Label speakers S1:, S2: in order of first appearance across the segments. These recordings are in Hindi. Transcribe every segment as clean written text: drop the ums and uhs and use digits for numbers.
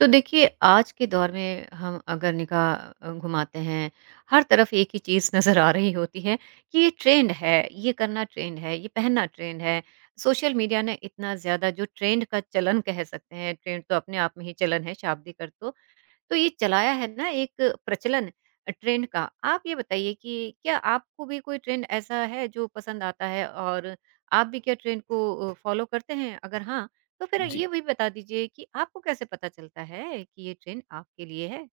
S1: तो देखिए आज के दौर में हम अगर निगाह घुमाते हैं हर तरफ एक ही चीज़ नज़र आ रही होती है कि ये ट्रेंड है। ये करना ट्रेंड है, ये पहनना ट्रेंड है। सोशल मीडिया ने इतना ज़्यादा जो ट्रेंड का चलन कह सकते हैं, ट्रेंड तो अपने आप में ही चलन है शाब्दिक अर्थ तो ये चलाया है ना एक प्रचलन ट्रेंड का। आप ये बताइए कि क्या आपको भी कोई ट्रेंड ऐसा है जो पसंद आता है और आप भी क्या ट्रेंड को फ़ॉलो करते हैं? अगर हाँ, तो फिर ये
S2: जी,
S1: भी बता दीजिए कि आपको कैसे पता चलता है कि ये ट्रेंड आपके लिए है?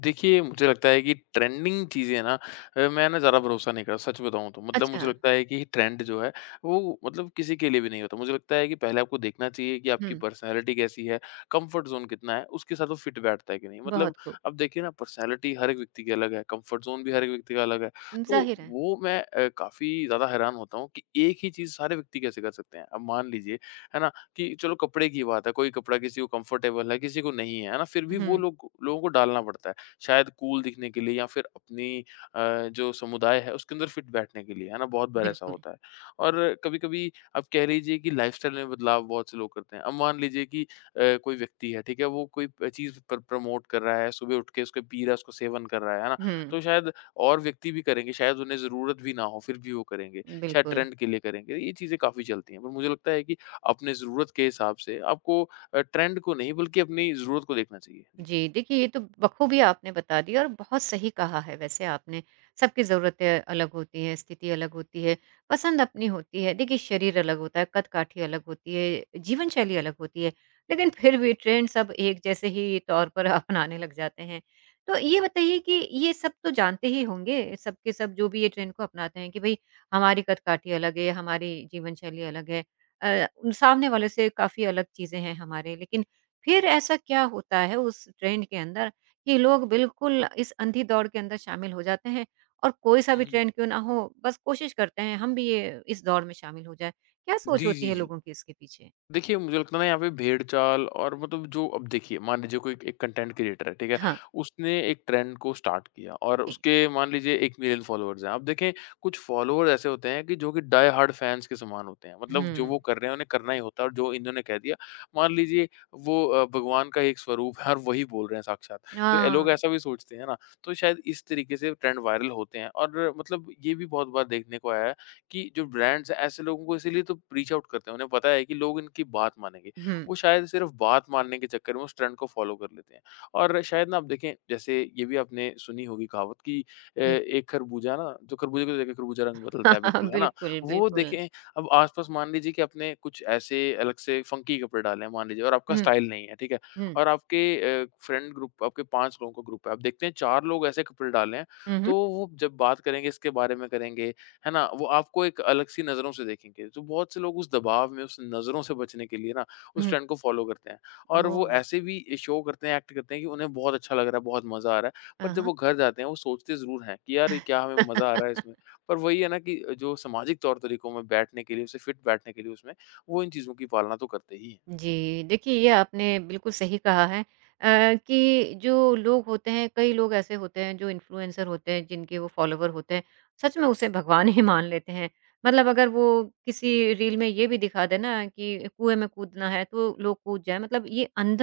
S2: देखिए, मुझे लगता है कि ट्रेंडिंग चीज़ें ना मैं ना ज़्यादा भरोसा नहीं करता सच बताऊँ तो। मतलब
S1: अच्छा।
S2: मुझे लगता है कि ट्रेंड जो है वो मतलब किसी के लिए भी नहीं होता। मुझे लगता है कि पहले आपको देखना चाहिए कि आपकी
S1: हुँ।
S2: पर्सनैलिटी कैसी है, कम्फर्ट ज़ोन कितना है, उसके साथ वो फिट बैठता है कि नहीं। मतलब
S1: बहुत खूब।
S2: अब देखिए ना पर्सनैलिटी हर एक व्यक्ति की अलग है, कम्फर्ट ज़ोन भी हर एक व्यक्ति का अलग है। तो
S1: ज़ाहिर है।
S2: वो मैं काफ़ी ज़्यादा हैरान होता हूँ कि एक ही चीज़ सारे व्यक्ति कैसे कर सकते हैं। अब मान लीजिए, है ना, कि चलो कपड़े की बात है, कोई कपड़ा किसी को कम्फर्टेबल है, किसी को नहीं है, है ना? फिर भी वो
S1: हुँ।
S2: लोग लोगों को डालना पड़ता है। शायद कूल दिखने के लिए या फिर अपनी जो समुदाय है उसके अंदर फिट बैठने के लिए, है ना? बहुत बार ऐसा
S1: बिल्कुल।
S2: होता है। और कभी-कभी आप कह लीजिए कि लाइफ़स्टाइल में बदलाव बहुत से लोग करते हैं। अब मान लीजिए कि कोई व्यक्ति है, ठीक है? वो कोई प चीज़ प्रमोट कर रहा है, सुबह उठ के उसको पी रहा है, उसको सेवन कर रहा है ना?
S1: हुँ।
S2: तो शायद और व्यक्ति भी करेंगे, शायद उन्हें ज़रूरत भी ना हो, फिर भी वो करेंगे, शायद
S1: बिल्कुल।
S2: ट्रेंड के लिए करेंगे। ये चीज़ें काफ़ी चलती हैं, पर मुझे लगता है कि अपने ज़रूरत के हिसाब से आपको ट्रेंड को नहीं बल्कि अपनी ज़रूरत को देखना चाहिए। जी।
S1: जी, देखिए ये तो बखूबी आपने बता दिया और बहुत सही कहा है वैसे आपने। सबकी ज़रूरतें अलग होती हैं, स्थिति अलग होती है, पसंद अपनी होती है। देखिए शरीर अलग होता है, कद-काठी अलग होती है, जीवन शैली अलग होती है, लेकिन फिर भी ट्रेंड सब एक जैसे ही तौर पर अपनाने लग जाते हैं। तो ये बताइए कि ये सब तो जानते ही होंगे, सब के सब जो भी ये ट्रेंड को अपनाते हैं कि भई हमारी कद-काठी अलग है, हमारी जीवन शैली अलग है। सामने वाले से काफ़ी अलग चीज़ें हैं हमारे, लेकिन फिर ऐसा क्या होता है उस ट्रेंड के अंदर कि लोग बिल्कुल इस अंधी दौड़ के अंदर शामिल हो जाते हैं और कोई सा
S2: हुँ,
S1: भी
S2: हुँ।
S1: ट्रेंड क्यों ना हो, बस कोशिश करते हैं हम भी ये इस दौड़ में शामिल हो जाए। क्या सोच
S2: जी,
S1: होती
S2: जी,
S1: है
S2: जी।
S1: लोगों की इसके पीछे?
S2: देखिए, मुझे लगता है ना यहाँ पे भेड़-चाल और मतलब जो अब देखिए मान लीजिए कोई एक कंटेंट क्रिएटर है, ठीक है?
S1: हाँ।
S2: उसने एक ट्रेंड को स्टार्ट किया और
S1: जी।
S2: उसके मान लीजिए 1 मिलियन फॉलोवर्स हैं। अब देखें कुछ फॉलोवर्स ऐसे होते हैं कि जो कि डाई हार्ड फैन्स के समान होते हैं। मतलब जो
S1: हम्म।
S2: वो कर रहे हैं उन्हें करना ही होता है और जो इन्होंने कह दिया मान लीजिए वो भगवान का ही एक स्वरूप है और वही बोल रहे हैं साक्षात। तो ये लोग
S1: हाँ।
S2: ऐसा भी सोचते हैं ना, तो शायद इस तरीके से ट्रेंड वायरल होते हैं और मतलब ये भी बहुत बार देखने को आया है कि जो ब्रांड्स हैं ऐसे लोगों को इसीलिए तो रीच आउट करते हैं। उन्हें पता है कि लोग इनकी बात मानेंगे।
S1: हम्म।
S2: वो शायद सिर्फ़ बात मानने के चक्कर में उस ट्रेंड को फ़ॉलो कर लेते हैं। और शायद ना आप देखें जैसे ये भी आपने सुनी होगी कहावत कि
S1: जी।
S2: एक खरबूजा ना जो खरबूजे को देखिए खरबूजा रंग बदलता है बिल्कुल, है ना?
S1: बिल्कुल
S2: वो
S1: बिल्कुल।
S2: देखें अब आस-पास मान लीजिए कि आपने कुछ ऐसे अलग से फ़ंकी कपड़े डाले हैं मान लीजिए और आपका
S1: हम्म।
S2: स्टाइल नहीं है, ठीक है?
S1: हम्म।
S2: और आपके फ्रेंड ग्रुप आपके 5 लोगों का ग्रुप है। आप देखते हैं 4 लोग ऐसे कपड़े डाले हैं,
S1: हम्म।
S2: तो वो जब बात करेंगे इसके बारे में करेंगे, है ना? वो आपको एक अलग सी नज़रों से देखेंगे। तो बहुत से लोग उस दबाव में, उस नज़रों से बचने के लिए ना, उस
S1: हम्म।
S2: ट्रेंड को फ़ॉलो करते हैं। और वो
S1: ओह।
S2: ऐसे भी शो करते हैं, एक्ट करते हैं कि उन्हें बहुत अच्छा लग रहा है, बहुत मज़ा आ रहा है। पर जब
S1: हाँ।
S2: वो घर जाते हैं, वो सोचते ज़रूर हैं कि यार, ये क्या हमें मज़ा आ रहा है इसमें? पर वही है ना कि जो सामाजिक तौर तरीकों में बैठने के लिए, उसे फिट बैठने के लिए उसमें, वो इन चीज़ों की पालना तो करते ही हैं।
S1: जी, देखिए ये आपने बिल्कुल सही कहा है। कि जो लोग होते हैं, कई लोग ऐसे होते हैं जो इन्फ्लुएंसर होते हैं, जिनके वो फॉलोवर होते हैं, सच में उसे भगवान ही मान लेते हैं। मतलब अगर वो किसी रील में ये भी दिखा दे ना कि कुएँ में कूदना है, तो लोग कूद जाएँ। मतलब ये अंध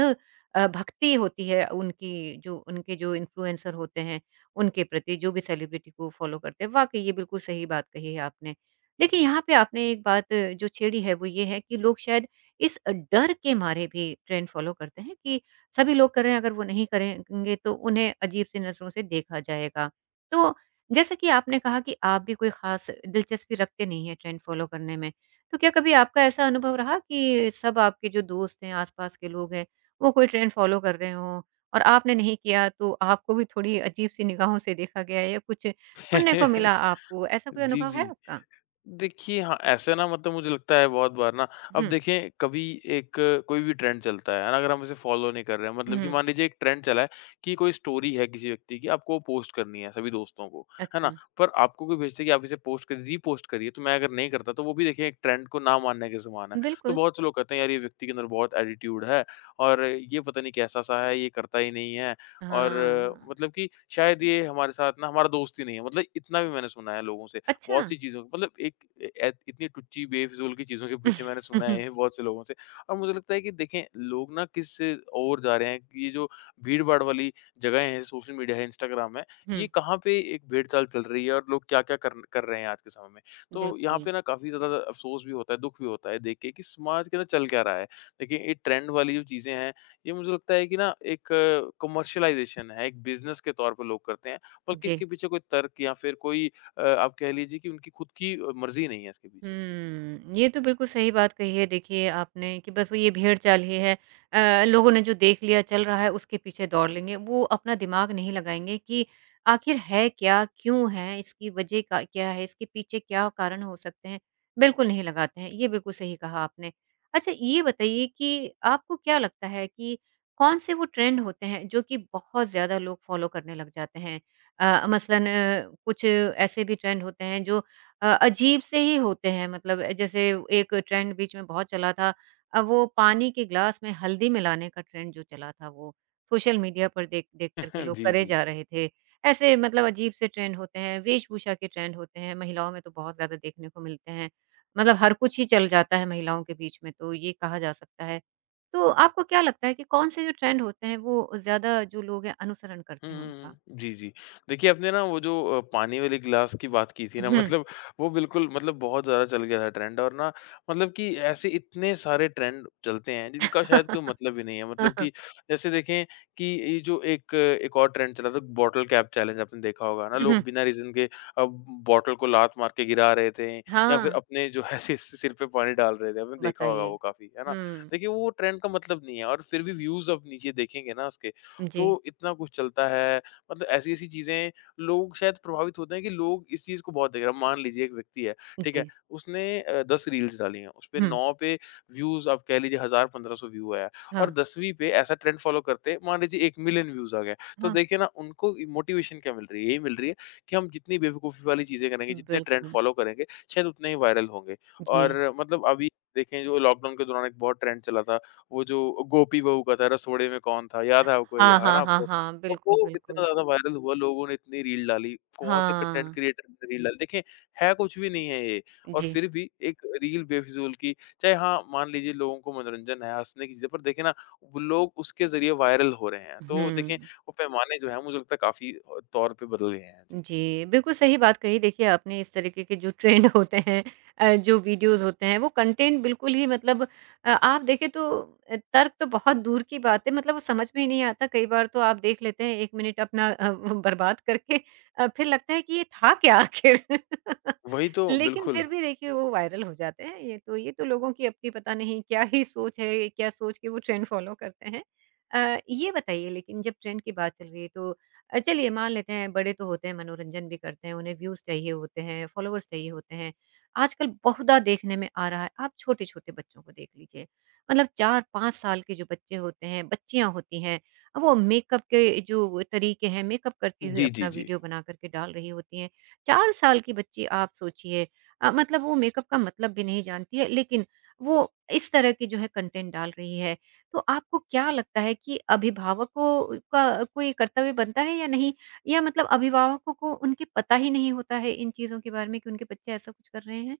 S1: अ, भक्ति होती है उनकी, जो उनके जो इन्फ्लुएंसर होते हैं, उनके प्रति, जो भी सेलिब्रिटी को फॉलो करते हैं। वाक़ई ये बिल्कुल सही बात कही है आपने। देखिए, यहाँ पे आपने एक बात जो छेड़ी है, वो ये है कि लोग शायद इस डर के मारे भी ट्रेंड फ़ॉलो करते हैं कि सभी लोग कर रहे हैं, अगर वो नहीं करेंगे तो उन्हें अजीब-सी नज़रों से देखा जाएगा। तो जैसा कि आपने कहा कि आप भी कोई ख़ास दिलचस्पी रखते नहीं हैं ट्रेंड फ़ॉलो करने में, तो क्या कभी आपका ऐसा अनुभव रहा कि सब आपके जो दोस्त हैं, आस-पास के लोग हैं, वो कोई ट्रेंड फ़ॉलो कर रहे हों और आपने नहीं किया तो आपको भी थोड़ी अजीब-सी निगाहों से देखा गया या कुछ सुनने को मिला आपको, ऐसा कोई
S2: जी,
S1: अनुभव है
S2: जी।
S1: आपका?
S2: देखिए, हाँ, ऐसे ना मतलब मुझे लगता है बहुत बार ना अब
S1: हुँ।
S2: देखें कभी एक कोई भी ट्रेंड चलता है ना? अगर हम उसे फ़ॉलो नहीं कर रहे हैं, मतलब कि
S1: हुँ।
S2: मान लीजिए एक ट्रेंड चला है कि कोई स्टोरी है किसी व्यक्ति की, आपको वो पोस्ट करनी है सभी दोस्तों को, है ना?
S1: अच्छा।
S2: पर आपको कोई भेजता है कि आप इसे पोस्ट करिए, रीपोस्ट करिए, तो मैं अगर नहीं करता तो वो भी देखिए एक ट्रेंड को ना मानने के समान है। तो
S1: बिल्कुल।
S2: बहुत से लोग कहते हैं यार ये व्यक्ति के अंदर बहुत एटीट्यूड है और ये पता नहीं कैसा-सा है, ये करता ही नहीं है और
S1: हाँ।
S2: मतलब कि शायद ये हमारे साथ ना हमारा दोस्त ही नहीं है, मतलब इतना भी मैंने सुना है लोगों से। बहुत
S1: अच्छा!
S2: सी चीज़ों के, मतलब एक इतनी टुच्ची बेफिज़ूल की चीज़ों के पीछे मैंने सुना है बहुत से लोगों से। और मुझे लगता है कि देखें लोग ना किस ओर जा रहे हैं कि ये जो भीड़-भाड़ वाली जगहें हैं, सोशल मीडिया है, इंस्टाग्राम है, ये
S1: हुँ,
S2: कहाँ पे एक भेड़-चाल चल रही है और लोग क्या-क्या कर कर रहे हैं आज के समय में। तो यहाँ
S1: बिल्कुल,
S2: पे ना काफ़ी ज़्यादा अफ़सोस भी होता है, दुःख भी होता है देख के कि समाज के अंदर चल क्या रहा है। देखिए ये ट्रेंड वाली जो चीज़ें हैं, ये मुझे लगता है कि ना एक कमर्शियलाइज़ेशन है, एक बिज़नेस के तौर पर लोग करते हैं, बल्कि
S1: जी।
S2: इसके पीछे कोई तर्क या फिर कोई आप कह लीजिए कि उनकी खुद की मर्ज़ी नहीं है इसके पीछे। जी।
S1: हुँ, ये तो बिल्कुल सही बात कही है देखिए आपने कि बस वो ये भेड़-चाल ही है। लोगों ने जो देख लिया चल रहा है उसके पीछे दौड़ लेंगे। वो अपना दिमाग नहीं लगाएँगे कि आखिर है क्या? क्यों है? इसकी वजह का क्या है? इसके पीछे क्या कारण हो सकते हैं? बिल्कुल नहीं लगाते हैं। ये बिल्कुल सही कहा आपने। अच्छा ये बताइए कि आपको क्या लगता है कि कौन-से वो ट्रेंड होते हैं जो कि बहुत ज़्यादा लोग फ़ॉलो करने लग जाते हैं? मसलन कुछ ऐसे भी ट्रेंड होते हैं जो अजीब से ही होते हैं, मतलब जैसे एक ट्रेंड बीच में बहुत चला था, अब वो पानी के ग्लास में हल्दी मिलाने का ट्रेंड जो चला था, वो सोशल मीडिया पर देख देख कर के लोग
S2: जी,
S1: करे
S2: जी।
S1: जा रहे थे। ऐसे मतलब अजीब से ट्रेंड होते हैं, वेशभूषा के ट्रेंड होते हैं, महिलाओं में तो बहुत ज़्यादा देखने को मिलते हैं। मतलब हर कुछ ही चल जाता है महिलाओं के बीच में, तो ये कहा जा सकता है। तो आपको क्या लगता है कि कौन-से जो ट्रेंड होते हैं वो ज़्यादा जो लोग हैं अनुसरण
S2: हुँ,
S1: करते हैं
S2: हुँ,
S1: उनका?
S2: हुँ। जी, जी। देखिए आपने ना वो जो पानी वाले गिलास की बात की थी ना,
S1: हुँ।
S2: मतलब वो बिल्कुल मतलब बहुत ज़्यादा चल गया था ट्रेंड, और ना मतलब कि ऐसे इतने सारे ट्रेंड चलते हैं जिनका शायद कोई मतलब ही नहीं है। मतलब कि जैसे देखें कि ये जो एक एक और ट्रेंड चला था बॉटल कैप चैलेंज, आपने देखा होगा ना, लोग बिना रीज़न के अब बॉटल को लात मार के गिरा रहे थे या फिर
S1: हाँ।
S2: अपने जो है सिर सिर पे पानी डाल रहे थे। आपने देखा होगा
S1: बताइए।
S2: वो काफ़ी, है ना?
S1: हुँ,
S2: देखिए वो ट्रेंड का मतलब नहीं है और फिर भी व्यूज़ आप नीचे देखेंगे ना उसके,
S1: जी,
S2: तो इतना कुछ चलता है, मतलब ऐसी-ऐसी चीज़ें लोग शायद प्रभावित होते हैं कि लोग इस चीज़ को बहुत देख रहे हैं। मान लीजिए एक व्यक्ति है, ठीक है?
S1: जी।
S2: उसने 10 रील्स डाली हैं, उसपे
S1: हुँ,
S2: 9 पे व्यूज़ आप कह लीजिए 1000-1500 व्यू आया, और
S1: हाँ,
S2: 10वीं पे ऐसा ट्रेंड फ़ॉलो करते मान लीजिए 1 मिलियन व्यूज़ आ गए। तो
S1: हाँ,
S2: देखिए ना उनको मोटिवेशन क्या मिल रही है? यही मिल रही है कि हम जितनी बेवकूफ़ी वाली चीज़ें करेंगे, जितने ट्रेंड
S1: बिल्कुल,
S2: फ़ॉलो करेंगे, शायद उतने ही वायरल होंगे।
S1: जी।
S2: और मतलब अभी देखें जो लॉकडाउन के दौरान एक बहुत ट्रेंड चला था वो जो गोपी बहू का था, रसोड़े में कौन था, याद है आपको ये?
S1: हाँ,
S2: है ना
S1: हाँ, हाँ,
S2: आपको?
S1: हाँ,
S2: और
S1: बिल्कुल,
S2: वो इतना
S1: बिल्कुल।
S2: ज़्यादा वायरल हुआ, लोगों ने इतनी रील डाली, बहुत से कंटेंट
S1: हाँ,
S2: क्रिएटर ने रील डाली। देखिए, है कुछ भी नहीं है ये, और
S1: जी।
S2: फिर भी एक रील बेफिज़ूल की, चाहे हाँ, मान लीजिए लोगों को मनोरंजन है, हँसने की चीज़ें, पर देखिए ना, वो लोग उसके ज़रिए वायरल हो रहे हैं। तो देखें,
S1: हुँ,
S2: वो पैमाने जो हैं मुझे लगता है काफ़ी तौर पे बदल गए हैं। जी।
S1: जी, बिल्कुल सही बात कही देखिए आपने। इस तरीके के जो ट्रेंड होते हैं, जो वीडियोज़ होते हैं, वो कंटेंट बिल्कुल ही मतलब आप देखें तो तर्क तो बहुत दूर की बात है, मतलब वो समझ में ही नहीं आता, कई बार तो आप देख लेते हैं 1 मिनट अपना बर्बाद करके फिर लगता है कि ये था क्या आखिर?
S2: वही तो,
S1: लेकिन
S2: बिल्कुल।
S1: फिर भी देखिए वो वायरल हो जाते हैं। ये तो लोगों की अपनी पता नहीं क्या ही सोच है, क्या सोच के वो ट्रेंड फ़ॉलो करते हैं। ये बताइए, लेकिन जब ट्रेंड की बात चल रही है तो चलिए मान लेते हैं बड़े तो होते हैं, मनोरंजन भी करते हैं, उन्हें व्यूज़ चाहिए होते हैं, फ़ॉलोवर्स चाहिए होते हैं। आजकल बहुधा देखने में आ रहा है, आप छोटे-छोटे बच्चों को देख लीजिए। मतलब 4-5 साल के जो बच्चे होते हैं, बच्चियाँ होती हैं, अब वो मेकअप के जो तरीके हैं, मेकअप करती हुई
S2: जी, जी,
S1: अपना
S2: जी।
S1: वीडियो बना कर के डाल रही होती हैं। 4 साल की बच्ची आप सोचिए, मतलब वो मेकअप का मतलब भी नहीं जानती है, लेकिन वो इस तरह की जो है कंटेंट डाल रही है। तो आपको क्या लगता है कि अभिभावकों का कोई कर्तव्य बनता है या नहीं? या मतलब अभिभावकों को उनके पता ही नहीं होता है इन चीज़ों के बारे में कि उनके बच्चे ऐसा कुछ कर रहे हैं?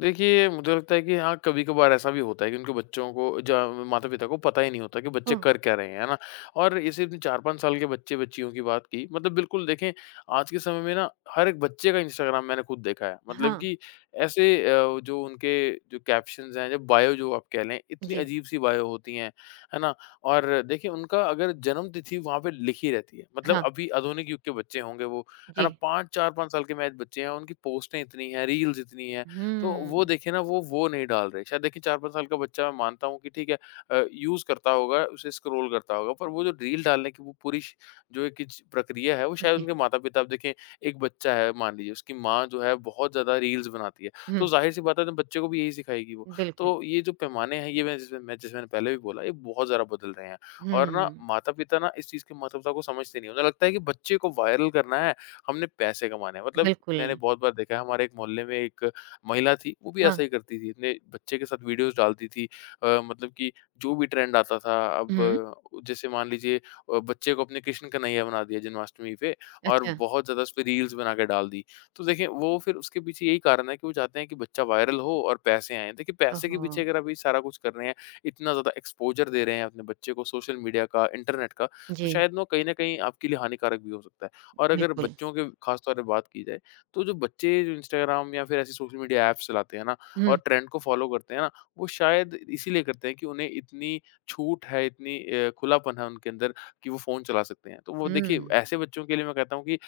S2: देखिए, मुझे लगता है कि हाँ, कभी-कभार ऐसा भी होता है कि उनके बच्चों को ज माता-पिता को पता ही नहीं होता कि बच्चे
S1: ओह!
S2: कर क्या रहे हैं, है ना? और ये सिर्फ़ 4-5 साल के बच्चे-बच्चियों की बात की, मतलब बिल्कुल देखें, आज के समय में ना हर एक बच्चे का इंस्टाग्राम मैंने खुद देखा है। मतलब
S1: हाँ,
S2: कि ऐसे जो उनके जो कैप्शंस हैं, जब बायो जो आप कह लें, इतनी
S1: जी,
S2: अजीब-सी बायो होती हैं, है ना? और देखिए, उनका अगर जन्मतिथि वहाँ पे लिखी रहती है, मतलब
S1: हाँ,
S2: अभी आधुनिक युग के बच्चे होंगे वो, है
S1: जी।
S2: ना? 5 4-5 साल के महज़ बच्चे हैं, उनकी पोस्टें इतनी हैं, रील्स इतनी हैं। तो वो
S1: हुँ,
S2: देखिए ना वो नहीं डाल रहे। शायद देखिए 4-5 साल का बच्चा मैं मानता हूँ कि ठीक है यूज़ करता होगा, उसे स्क्रॉल करता होगा, पर वो जो रील डालने की वो पूरी श जो एक किच प्रक्रिया है, वो शायद
S1: जी,
S2: उनके माता-पिता अब देखें एक बच्चा है मान लीजिए, उसकी माँ जो है बहुत ज़्यादा रील्स बनाती है, तो
S1: हुँ,
S2: ज़ाहिर-सी बात है ना बच्चे को भी यही सिखाएगी वो।
S1: बिल्कुल,
S2: तो ये जो पैमाने हैं ये मैं जैसे मैंने पहले भी बोला, ये बहुत ज़्यादा बदल रहे हैं और ना
S1: हुँ,
S2: माता-पिता ना इस चीज़ की महत्वता को समझते नहीं हैं। उन्हें लगता है कि बच्चे को वायरल करना है, हमने पैसे कमाने हैं। मतलब
S1: बिल्कुल,
S2: मैंने बहुत बार देखा है हमारे एक मोहल्ले में एक महिला थी, वो भी
S1: हाँ,
S2: ऐसा ही करती थी। अपने बच्चे के साथ वीडियोज़ डालती थी मतलब कि जो भी ट्रेंड आता था अब
S1: हुँ,
S2: जैसे मान लीजिए बच्चे को अपने कृष्ण कन्हैया बना दिया जन्माष्टमी पे और
S1: अच्छा,
S2: बहुत ज़्यादा उसपे रील्स बना के डाल दी। तो देखिए वो फिर उसके पीछे यही कारण है कि वो चाहते हैं कि बच्चा वायरल हो और पैसे आएँ। देखिए पैसे के
S1: ओहो!
S2: पीछे अगर आप ये सारा कुछ कर रहे हैं, इतना ज़्यादा एक्सपोज़र दे रहे हैं अपने बच्चे को सोशल मीडिया का, इंटरनेट का, तो
S1: जी,
S2: शायद ना कहीं न कहीं आपके लिए हानिकारक भी हो सकता है। और अगर
S1: बिल्कुल,
S2: बच्चों के ख़ास तौर पे बात की जाए तो जो बच्चे जो इंस्टाग्राम या फिर ऐसी सोशल मीडिया ऐप्स चलाते हैं ना और
S1: हुँ,
S2: ट्रेंड को फॉलो करते हैं ना, वो शायद इसीलिए करते हैं कि उन्हें इतनी छूट है, इतनी खुलापन है उनके अंदर कि वो फ़ोन चला सकते हैं। तो वो देखिए
S1: हुँ।
S2: ऐसे बच्चों के लिए मैं कहता हूँ कि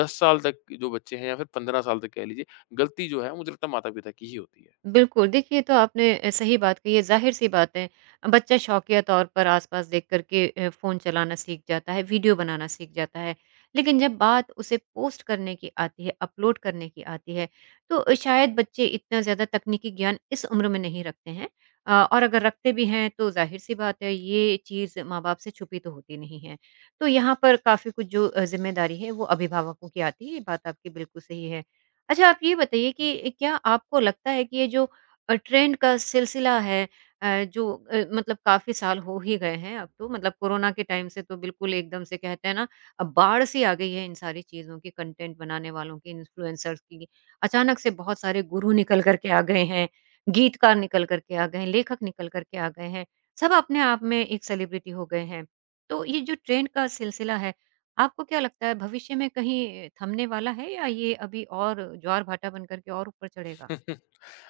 S2: 10 साल तक जो बच्चे हैं या फिर 15 साल तक कह लीजिए, गलती जो है मुझे लगता है माता-पिता की ही होती है।
S1: बिल्कुल, देखिए ये तो आपने सही बात कही है, ज़ाहिर-सी बात है। बच्चा शौकिया तौर पर आस-पास देख कर के फ़ोन चलाना सीख जाता है, वीडियो बनाना सीख जाता है। लेकिन जब बात उसे पोस्ट करने की आती है, अपलोड करने की आती है, तो शायद बच्चे इतना ज़्यादा तकनीकी ज्ञान इस उम्र में नहीं रखते हैं। और अगर रखते भी हैं तो ज़ाहिर-सी बात है ये चीज़ माँ-बाप से छुपी तो होती नहीं है। तो यहाँ पर काफ़ी कुछ जो ज़िम्मेदारी है वो अभिभावकों की आती है, ये बात आपकी बिल्कुल सही है। अच्छा, आप ये बताइए कि क्या आपको लगता है कि ये जो ट्रेंड का सिलसिला है, जो मतलब काफ़ी साल हो ही गए हैं अब तो, मतलब कोरोना के टाइम से तो बिल्कुल एकदम से कहते हैं ना बाढ़ सी आ गई है इन सारी चीज़ों की, कंटेंट बनाने वालों की, इन्फ्लुएंसर्स की। अचानक से बहुत सारे गुरु निकल कर के आ गए हैं, गीतकार निकल कर के आ गए हैं, लेखक निकल कर के आ गए हैं। सब अपने आप में एक सेलिब्रिटी हो गए हैं। तो ये जो ट्रेंड का सिलसिला है, आपको क्या लगता है भविष्य में कहीं थमने वाला है या ये अभी और ज्वार-भाटा बन कर के और ऊपर चढ़ेगा?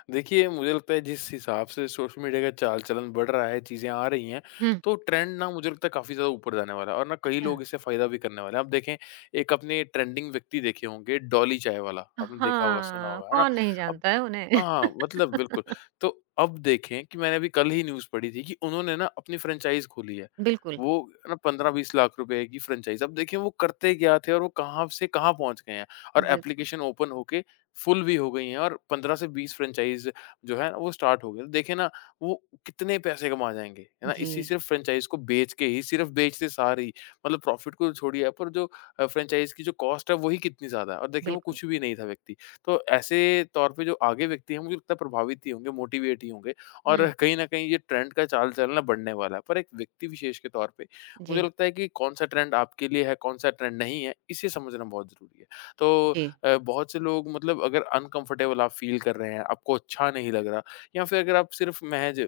S2: देखिए, मुझे लगता है जिस हिसाब से सोशल मीडिया का चाल-चलन बढ़ रहा है, चीज़ें आ रही हैं,
S1: हुँ,
S2: तो ट्रेंड ना मुझे लगता है काफ़ी ज़्यादा ऊपर जाने वाला है और ना कई
S1: अच्छा।
S2: लोग इससे फ़ायदा भी करने वाले हैं। आप देखें, एक अपने ट्रेंडिंग व्यक्ति देखे होंगे, डॉली चाय वाला, आपने देखा होगा, सुना
S1: हाँ,
S2: होगा, है ना?
S1: कौन नहीं
S2: अब
S1: जानता है उन्हें।
S2: हाँ, मतलब बिल्कुल। तो अब देखें कि मैंने अभी कल ही न्यूज़ पढ़ी थी कि उन्होंने ना अपनी फ्रैंचाइज़ खोली है।
S1: बिल्कुल,
S2: वो ना 15-20 लाख रुपए की फ्रैंचाइज़। अब देखिए वो करते क्या थे और वो कहाँ से कहाँ पहुँच गए हैं और
S1: बिल्कुल।
S2: एप्लीकेशन ओपन होके फुल भी हो गई हैं और 15 से 20 फ्रैंचाइज़ जो है ना वो स्टार्ट हो गई। तो देखिए ना वो कितने पैसे कमा जाएँगे, है ना? इसी
S1: जी,
S2: सिर्फ़ फ्रैंचाइज़ को बेच के ही, सिर्फ़ बेचते सार ही मतलब प्रॉफ़िट को तो छोड़िए, पर जो फ्रैंचाइज़ की जो कॉस्ट है वो ही कितनी ज़्यादा है और देखिए वो
S1: बिल्कुल।
S2: कुछ भी नहीं था व्यक्ति। तो ऐसे तौर पे जो आगे व्यक्ति हैं मुझे लगता है प्रभावित ही होंगे, मोटिवेट ही होंगे
S1: हुँ।
S2: और कहीं न कहीं ये ट्रेंड का चाल-चलन ना बढ़ने वाला है। पर एक व्यक्ति विशेष के तौर पे मुझे
S1: जी,
S2: लगता है कि कौन-सा ट्रेंड आपके लिए है, कौन-सा ट्रेंड नहीं है, इसे समझना बहुत ज़रूरी है। तो
S1: जी।
S2: बहुत से लोग मतलब अगर अनकम्फ़र्टेबल आप फ़ील कर रहे हैं, आपको अच्छा नहीं लग रहा या फिर अगर आप सिर्फ़ महज़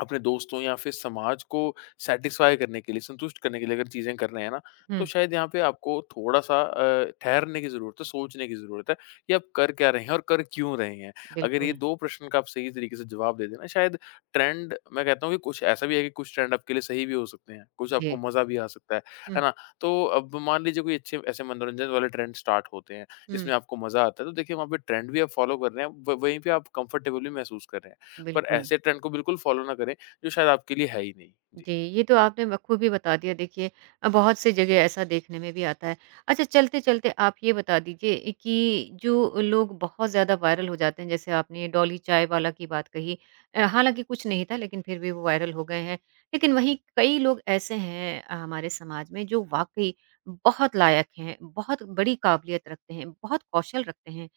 S2: अपने दोस्तों या फिर समाज को सैटिस्फाई करने के लिए, संतुष्ट करने के लिए अगर चीज़ें कर रहे हैं ना, तो
S1: हुँ,
S2: शायद यहाँ पे आपको थोड़ा-सा ठहरने की ज़रूरत है, सोचने की ज़रूरत है कि आप कर क्या रहे हैं और कर क्यों रहे हैं। अगर ये
S1: बिल्कुल।
S2: 2 प्रश्न का आप सही तरीके से जवाब दे दें ना, शायद ट्रेंड मैं कहता हूँ कि कुछ ऐसा भी है कि कुछ ट्रेंड आपके लिए सही भी हो सकते हैं, कुछ आपको
S1: जी।
S2: मज़ा भी आ सकता है
S1: हुँ,
S2: ना? तो अब मान लीजिए कोई अच्छे ऐसे मनोरंजन वाले ट्रेंड स्टार्ट होते हैं,
S1: हुँ।
S2: जिसमें आपको मज़ा आता है, तो देखिए वहाँ पे ट्रेंड भी आप फ़ॉलो कर रहे हैं, व वहीं पे आप कम्फ़र्टेबल भी महसूस कर रहे हैं। पर
S1: बिल्कुल।
S2: ऐसे ट्रेंड को बिल्कुल फ़ॉलो ना करें, जो शायद आपके लिए है ही नहीं। जी।
S1: जी, ये तो आपने बखूबी बता दिया देखिए। बहुत सी जगह ऐसा देखने में भी आता है। अच्छा चलते-चलते आप ये बता दीजिए कि जो लोग बहुत ज़्यादा वायरल हो जाते हैं, जैसे आपने डॉली चाय वाला की बात कही, हालाँकि कुछ नहीं था लेकिन फिर भी वो वायरल हो गए हैं। लेकिन वहीं कई लोग ऐसे हैं हमारे समाज में जो वाक़ई बहुत लायक हैं, बहुत बड़ी काबिलियत रखते हैं, बहुत कौशल रखते हैं।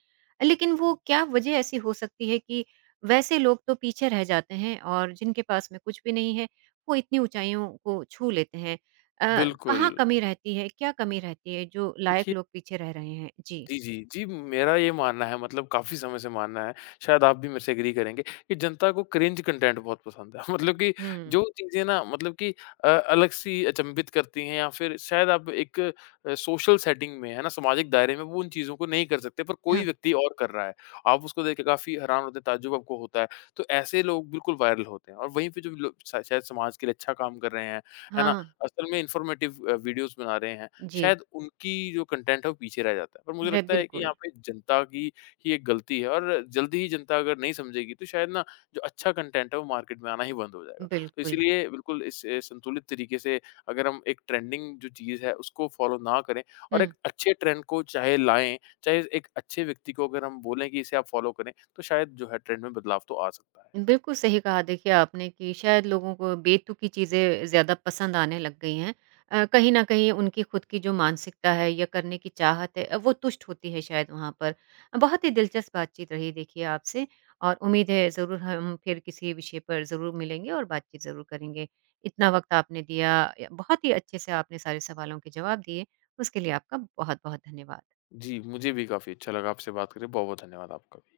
S1: लेकिन वो क्या वजह ऐसी हो सकती है कि वैसे लोग तो पीछे रह जाते हैं और जिनके पास में कुछ भी नहीं है वो इतनी ऊँचाइयों को छू लेते हैं। अ,
S2: बिल्कुल।
S1: कहाँ कमी रहती है, क्या कमी रहती है जो लायक
S2: देखिए,
S1: लोग पीछे रह रहे हैं? जी।
S2: जी, जी। जी, मेरा ये मानना है मतलब काफ़ी समय से मानना है, शायद आप भी मेरे से एग्री करेंगे कि जनता को क्रिंज कंटेंट बहुत पसंद है। मतलब कि
S1: हुँ।
S2: जो चीज़ें ना मतलब कि अलग सी अचंभित करती हैं या फिर शायद आप एक सोशल सेटिंग में, है ना, सामाजिक दायरे में वो उन चीज़ों को नहीं कर सकते, पर कोई
S1: हाँ,
S2: व्यक्ति और कर रहा है। आप उसको देख के काफ़ी हैरान होते हैं, ताज्जुब आपको होता है। तो ऐसे लोग बिल्कुल वायरल होते हैं और वहीं पे जो लो सा शायद समाज के लिए अच्छा काम कर रहे हैं, है ना,
S1: हाँ।
S2: असल में इन्फॉर्मेटिव वीडियोज़ बना रहे हैं,
S1: जी।
S2: शायद उनकी जो कंटेंट है वो पीछे रह जाता है। पर मुझे
S1: रे
S2: लगता है कि
S1: बिल्कुल,
S2: यहाँ पे जनता की ही एक गलती है और जल्दी ही जनता अगर नहीं समझेगी तो शायद ना जो अच्छा कंटेंट है वो मार्केट में आना ही बंद हो जाएगा। तो
S1: बिल्कुल।
S2: इसीलिए बिल्कुल इस संतुलित तरीके से अगर हम एक ट्रेंडिंग जो चीज़ है उसको फॉलो ना करें और
S1: हुँ,
S2: एक अच्छे ट्रेंड को चाहे लाएँ, चाहे एक अच्छे व्यक्ति को अगर हम बोलें कि इसे आप फॉलो करें तो शायद जो है ट्रेंड में बदलाव तो आ सकता है। जी।
S1: बिल्कुल सही कहा देखिए आपने कि शायद लोगों को बेतुकी चीज़ें ज़्यादा पसंद आने लग गई हैं। कहीं न कहीं उनकी खुद की जो मानसिकता है या करने की चाहत है, वो तुष्ट होती है शायद वहाँ पर। बहुत ही दिलचस्प बातचीत रही देखिए आपसे और उम्मीद है ज़रूर हम फिर किसी विषय पर ज़रूर मिलेंगे और बातचीत ज़रूर करेंगे। इतना वक़्त आपने दिया, या बहुत ही अच्छे से आपने सारे सवालों के जवाब दिए, उसके लिए आपका बहुत-बहुत धन्यवाद।
S2: जी, मुझे भी काफ़ी अच्छा लगा आपसे बात करके। बहुत-बहुत धन्यवाद आपका भी।